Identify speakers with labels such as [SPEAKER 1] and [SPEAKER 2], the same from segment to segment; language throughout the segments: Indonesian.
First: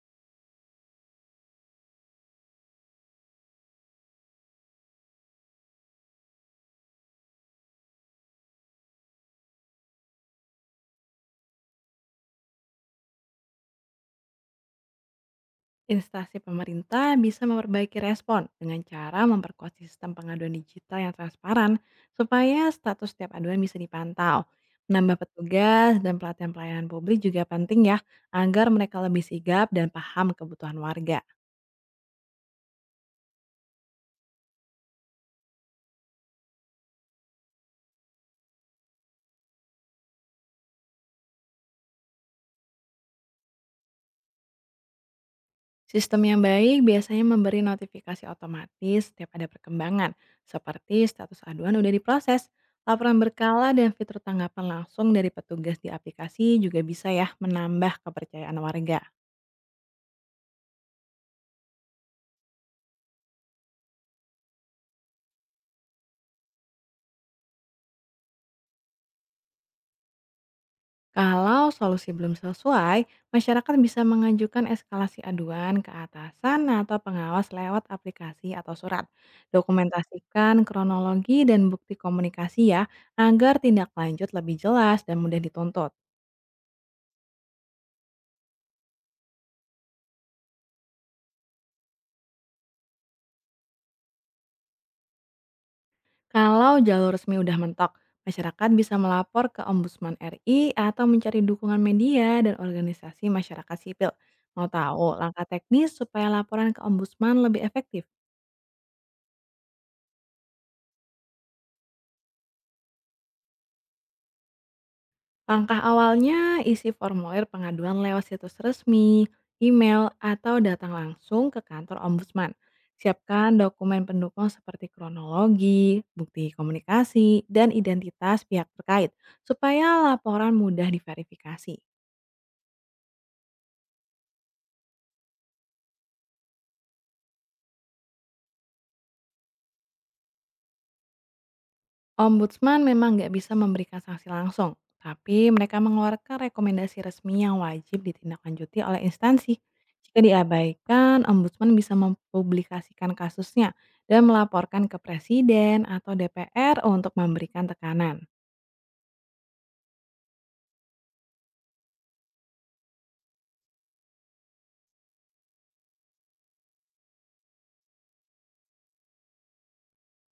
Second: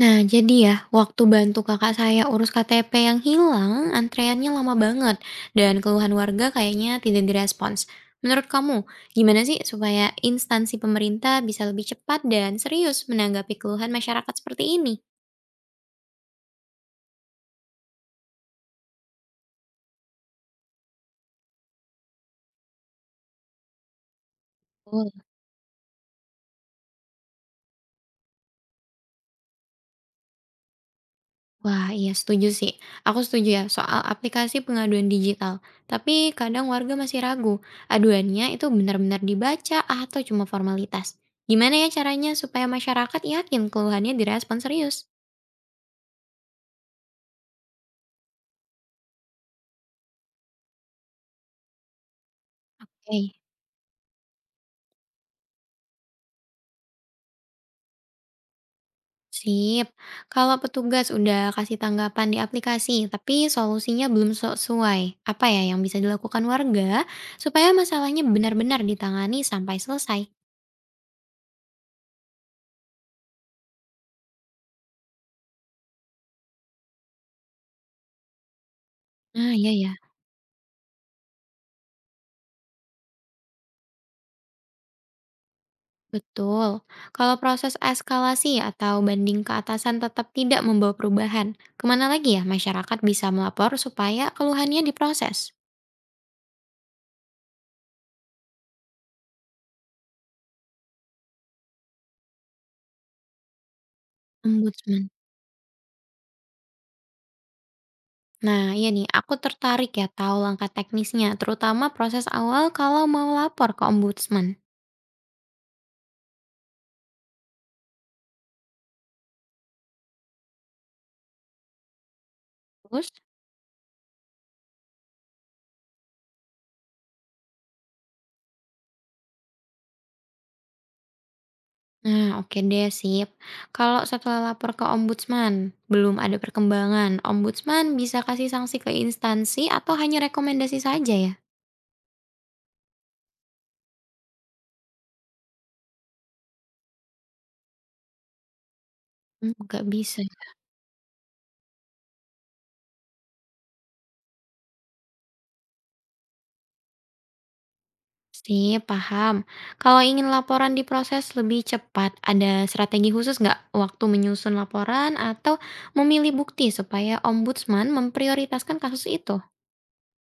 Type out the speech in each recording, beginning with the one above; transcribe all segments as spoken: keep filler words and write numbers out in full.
[SPEAKER 1] Nah, jadi ya, waktu bantu kakak saya urus K T P yang hilang, antreannya lama banget, dan keluhan warga kayaknya tidak direspons. Menurut kamu, gimana sih supaya instansi pemerintah bisa lebih cepat dan serius menanggapi keluhan masyarakat seperti ini?
[SPEAKER 2] Instansi pemerintah bisa memperbaiki respon dengan cara memperkuat sistem pengaduan digital yang transparan supaya status setiap aduan bisa dipantau.
[SPEAKER 1] Betul.
[SPEAKER 2] Menambah petugas dan pelatihan pelayanan publik juga penting ya, agar mereka lebih sigap dan paham kebutuhan warga.
[SPEAKER 1] Wah, iya setuju sih. Aku setuju ya soal aplikasi pengaduan digital. Tapi kadang warga masih ragu, aduannya itu benar-benar dibaca atau cuma formalitas. Gimana ya caranya supaya masyarakat yakin keluhannya direspon serius?
[SPEAKER 2] Sistem yang baik biasanya memberi notifikasi otomatis setiap ada perkembangan, seperti status aduan udah diproses. Laporan
[SPEAKER 1] Oke.
[SPEAKER 2] berkala dan fitur tanggapan langsung dari petugas di aplikasi juga bisa ya menambah kepercayaan warga.
[SPEAKER 1] Sip. Kalau petugas udah kasih tanggapan di aplikasi, tapi solusinya belum sesuai, apa ya yang bisa dilakukan warga supaya masalahnya benar-benar ditangani sampai selesai?
[SPEAKER 2] Kalau solusi belum sesuai, masyarakat bisa mengajukan eskalasi aduan ke atasan atau pengawas lewat aplikasi atau surat.
[SPEAKER 1] Nah, ya ya,
[SPEAKER 2] Dokumentasikan kronologi dan bukti komunikasi ya, agar tindak lanjut lebih jelas dan mudah dituntut.
[SPEAKER 1] betul. Kalau proses eskalasi atau banding ke atasan tetap tidak membawa perubahan, kemana lagi ya masyarakat bisa melapor supaya keluhannya diproses?
[SPEAKER 2] Kalau jalur resmi udah mentok, masyarakat bisa melapor ke Ombudsman R I atau mencari dukungan media dan organisasi masyarakat sipil. Mau
[SPEAKER 1] Ombudsman.
[SPEAKER 2] tahu langkah teknis supaya laporan ke Ombudsman lebih efektif?
[SPEAKER 1] Nah, iya nih, aku tertarik ya tahu langkah teknisnya, terutama proses awal kalau mau lapor ke ombudsman.
[SPEAKER 2] Langkah awalnya isi formulir pengaduan lewat situs resmi, email, atau datang langsung ke kantor ombudsman.
[SPEAKER 1] Terus?
[SPEAKER 2] Siapkan dokumen pendukung seperti kronologi, bukti komunikasi, dan identitas pihak terkait supaya laporan mudah diverifikasi.
[SPEAKER 1] Nah, oke deh, sip. Kalau setelah lapor ke ombudsman, belum ada perkembangan, ombudsman bisa kasih sanksi ke instansi atau hanya rekomendasi saja ya?
[SPEAKER 2] Ombudsman memang nggak bisa memberikan sanksi langsung, tapi mereka mengeluarkan rekomendasi resmi yang wajib ditindaklanjuti oleh
[SPEAKER 1] Hmm,
[SPEAKER 2] instansi.
[SPEAKER 1] nggak bisa.
[SPEAKER 2] Jika diabaikan, ombudsman bisa mempublikasikan kasusnya dan melaporkan ke presiden atau D P R untuk memberikan tekanan.
[SPEAKER 1] Sip, paham. Kalau ingin laporan diproses lebih cepat, ada strategi khusus nggak waktu menyusun laporan atau memilih bukti supaya ombudsman memprioritaskan kasus itu?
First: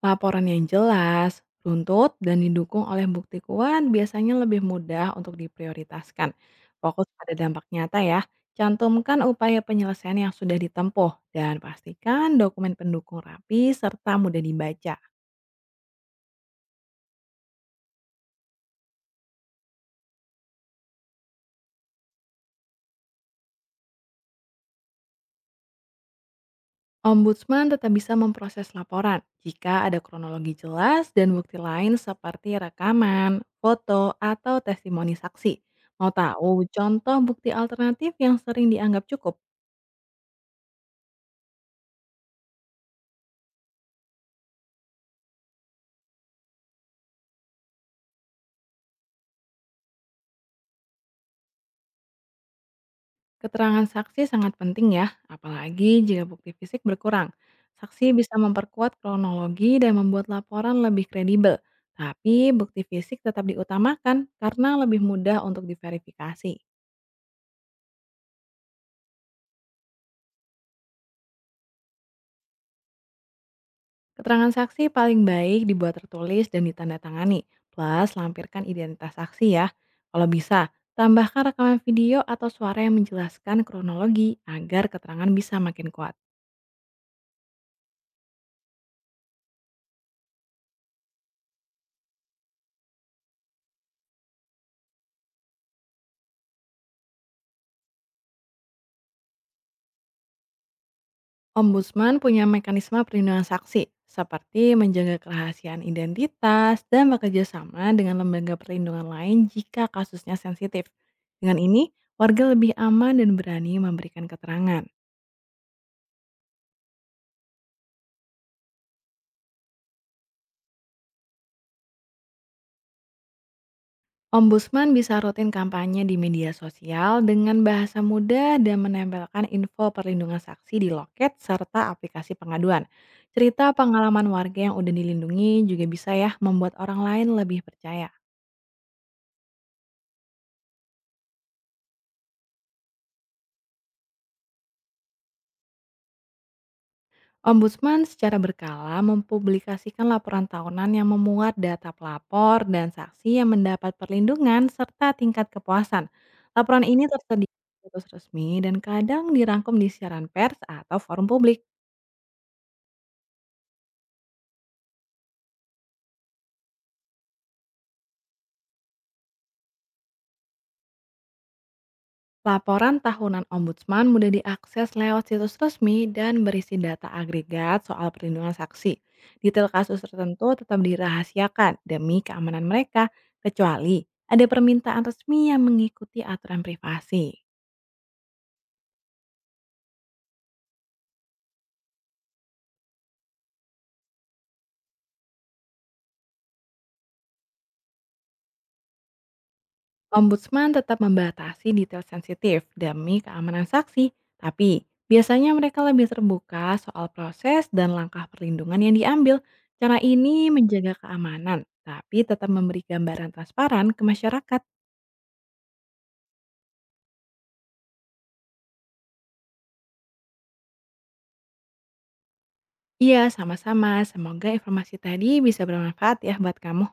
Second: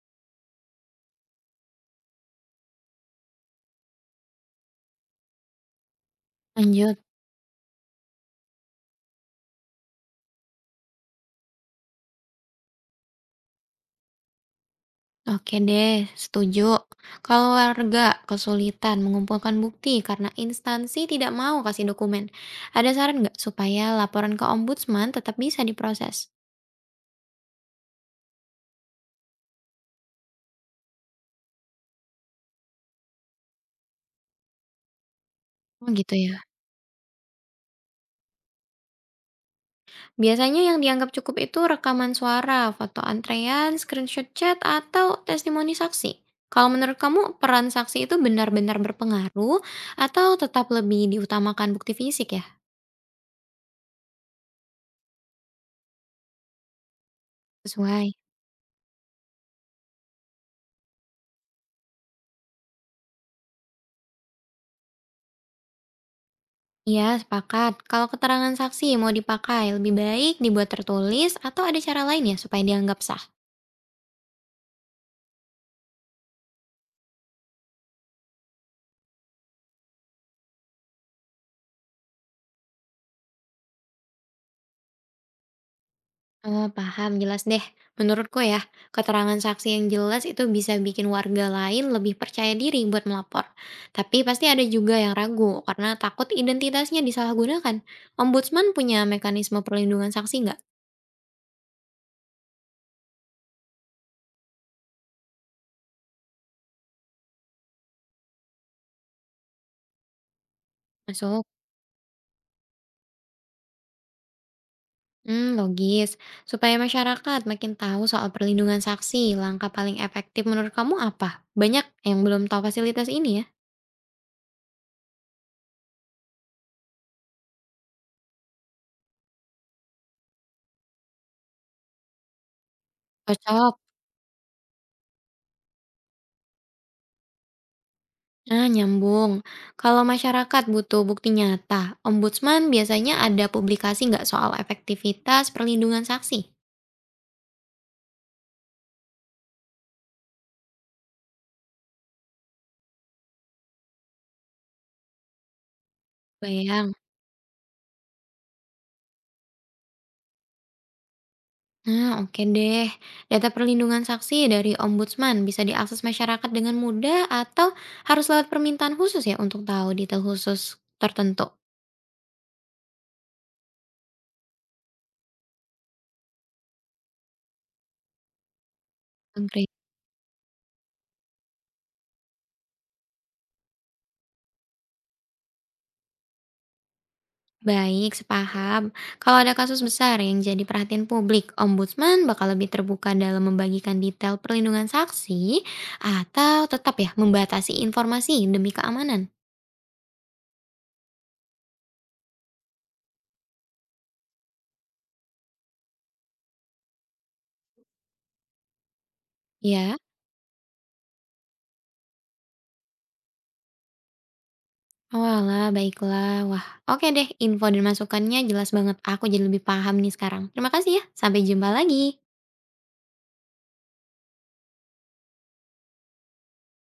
[SPEAKER 2] Laporan yang jelas, runtut, dan didukung oleh bukti kuat biasanya lebih mudah untuk diprioritaskan.
[SPEAKER 1] Lanjut.
[SPEAKER 2] Fokus pada dampak nyata ya, cantumkan upaya penyelesaian yang sudah ditempuh, dan pastikan dokumen pendukung rapi serta mudah dibaca.
[SPEAKER 1] Oke deh, setuju. Kalau warga kesulitan mengumpulkan bukti karena instansi tidak mau kasih dokumen, ada saran nggak supaya laporan ke ombudsman tetap bisa diproses?
[SPEAKER 2] Ombudsman tetap bisa memproses laporan jika ada kronologi jelas dan bukti lain seperti rekaman, foto, atau testimoni saksi.
[SPEAKER 1] Oh
[SPEAKER 2] Mau
[SPEAKER 1] gitu ya.
[SPEAKER 2] tahu contoh bukti alternatif yang sering dianggap cukup?
[SPEAKER 1] Biasanya yang dianggap cukup itu rekaman suara, foto antrean, screenshot chat, atau testimoni saksi. Kalau menurut kamu, peran saksi itu benar-benar berpengaruh atau tetap lebih diutamakan bukti fisik ya?
[SPEAKER 2] Keterangan saksi sangat penting ya, apalagi jika bukti fisik berkurang.
[SPEAKER 1] Sesuai.
[SPEAKER 2] Saksi bisa memperkuat kronologi dan membuat laporan lebih kredibel. Tapi bukti fisik tetap diutamakan karena lebih mudah untuk diverifikasi.
[SPEAKER 1] Iya, sepakat. Kalau keterangan saksi mau dipakai, lebih baik dibuat tertulis atau ada cara lain ya supaya dianggap sah.
[SPEAKER 2] Keterangan saksi paling baik dibuat tertulis dan ditandatangani, plus lampirkan identitas saksi ya. Kalau bisa, tambahkan rekaman video atau suara yang menjelaskan kronologi agar keterangan bisa makin kuat.
[SPEAKER 1] Oh, paham. Jelas deh. Menurutku ya, keterangan saksi yang jelas itu bisa bikin warga lain lebih percaya diri buat melapor. Tapi pasti ada juga yang ragu karena takut identitasnya disalahgunakan. Ombudsman punya mekanisme perlindungan saksi nggak?
[SPEAKER 2] Ombudsman punya mekanisme perlindungan saksi, seperti menjaga kerahasiaan identitas dan bekerja sama dengan lembaga perlindungan lain jika kasusnya sensitif.
[SPEAKER 1] Masuk.
[SPEAKER 2] Dengan ini, warga lebih aman dan berani memberikan keterangan.
[SPEAKER 1] Hmm, logis. Supaya masyarakat makin tahu soal perlindungan saksi, langkah paling efektif menurut kamu apa? Banyak yang belum tahu fasilitas ini ya.
[SPEAKER 2] Ombudsman bisa rutin kampanye di media sosial dengan bahasa mudah dan menempelkan info perlindungan saksi di loket serta aplikasi pengaduan. Cerita
[SPEAKER 1] Cocok.
[SPEAKER 2] pengalaman warga yang udah dilindungi juga bisa ya membuat orang lain lebih percaya.
[SPEAKER 1] Nah, nyambung. Kalau masyarakat butuh bukti nyata, ombudsman biasanya ada publikasi nggak soal efektivitas perlindungan saksi?
[SPEAKER 2] Ombudsman secara berkala mempublikasikan laporan tahunan yang memuat data pelapor dan saksi yang mendapat perlindungan serta tingkat kepuasan. Laporan
[SPEAKER 1] Bayang.
[SPEAKER 2] ini tersedia di situs resmi dan kadang dirangkum di siaran pers atau forum publik.
[SPEAKER 1] Nah, oke deh. Data perlindungan saksi dari ombudsman bisa diakses masyarakat dengan mudah atau harus lewat permintaan khusus ya untuk tahu detail khusus tertentu?
[SPEAKER 2] Laporan tahunan ombudsman mudah diakses lewat situs resmi dan berisi data agregat soal perlindungan saksi.
[SPEAKER 1] Oke.
[SPEAKER 2] Detail kasus tertentu tetap dirahasiakan demi keamanan mereka, kecuali ada permintaan resmi yang mengikuti aturan privasi.
[SPEAKER 1] Baik, sepaham. Kalau ada kasus besar yang jadi perhatian publik, ombudsman bakal lebih terbuka dalam membagikan detail perlindungan saksi atau tetap ya membatasi informasi demi keamanan.
[SPEAKER 2] Ombudsman tetap membatasi detail sensitif demi keamanan saksi, tapi biasanya mereka lebih terbuka soal proses dan langkah perlindungan yang diambil.
[SPEAKER 1] Ya,
[SPEAKER 2] Cara ini menjaga keamanan, tapi tetap memberi gambaran transparan ke masyarakat.
[SPEAKER 1] walah, baiklah. Wah, oke deh. Info dan masukannya jelas banget. Aku jadi lebih paham nih sekarang. Terima kasih ya. Sampai jumpa lagi.
[SPEAKER 2] Iya, sama-sama. Semoga informasi tadi bisa bermanfaat ya buat kamu.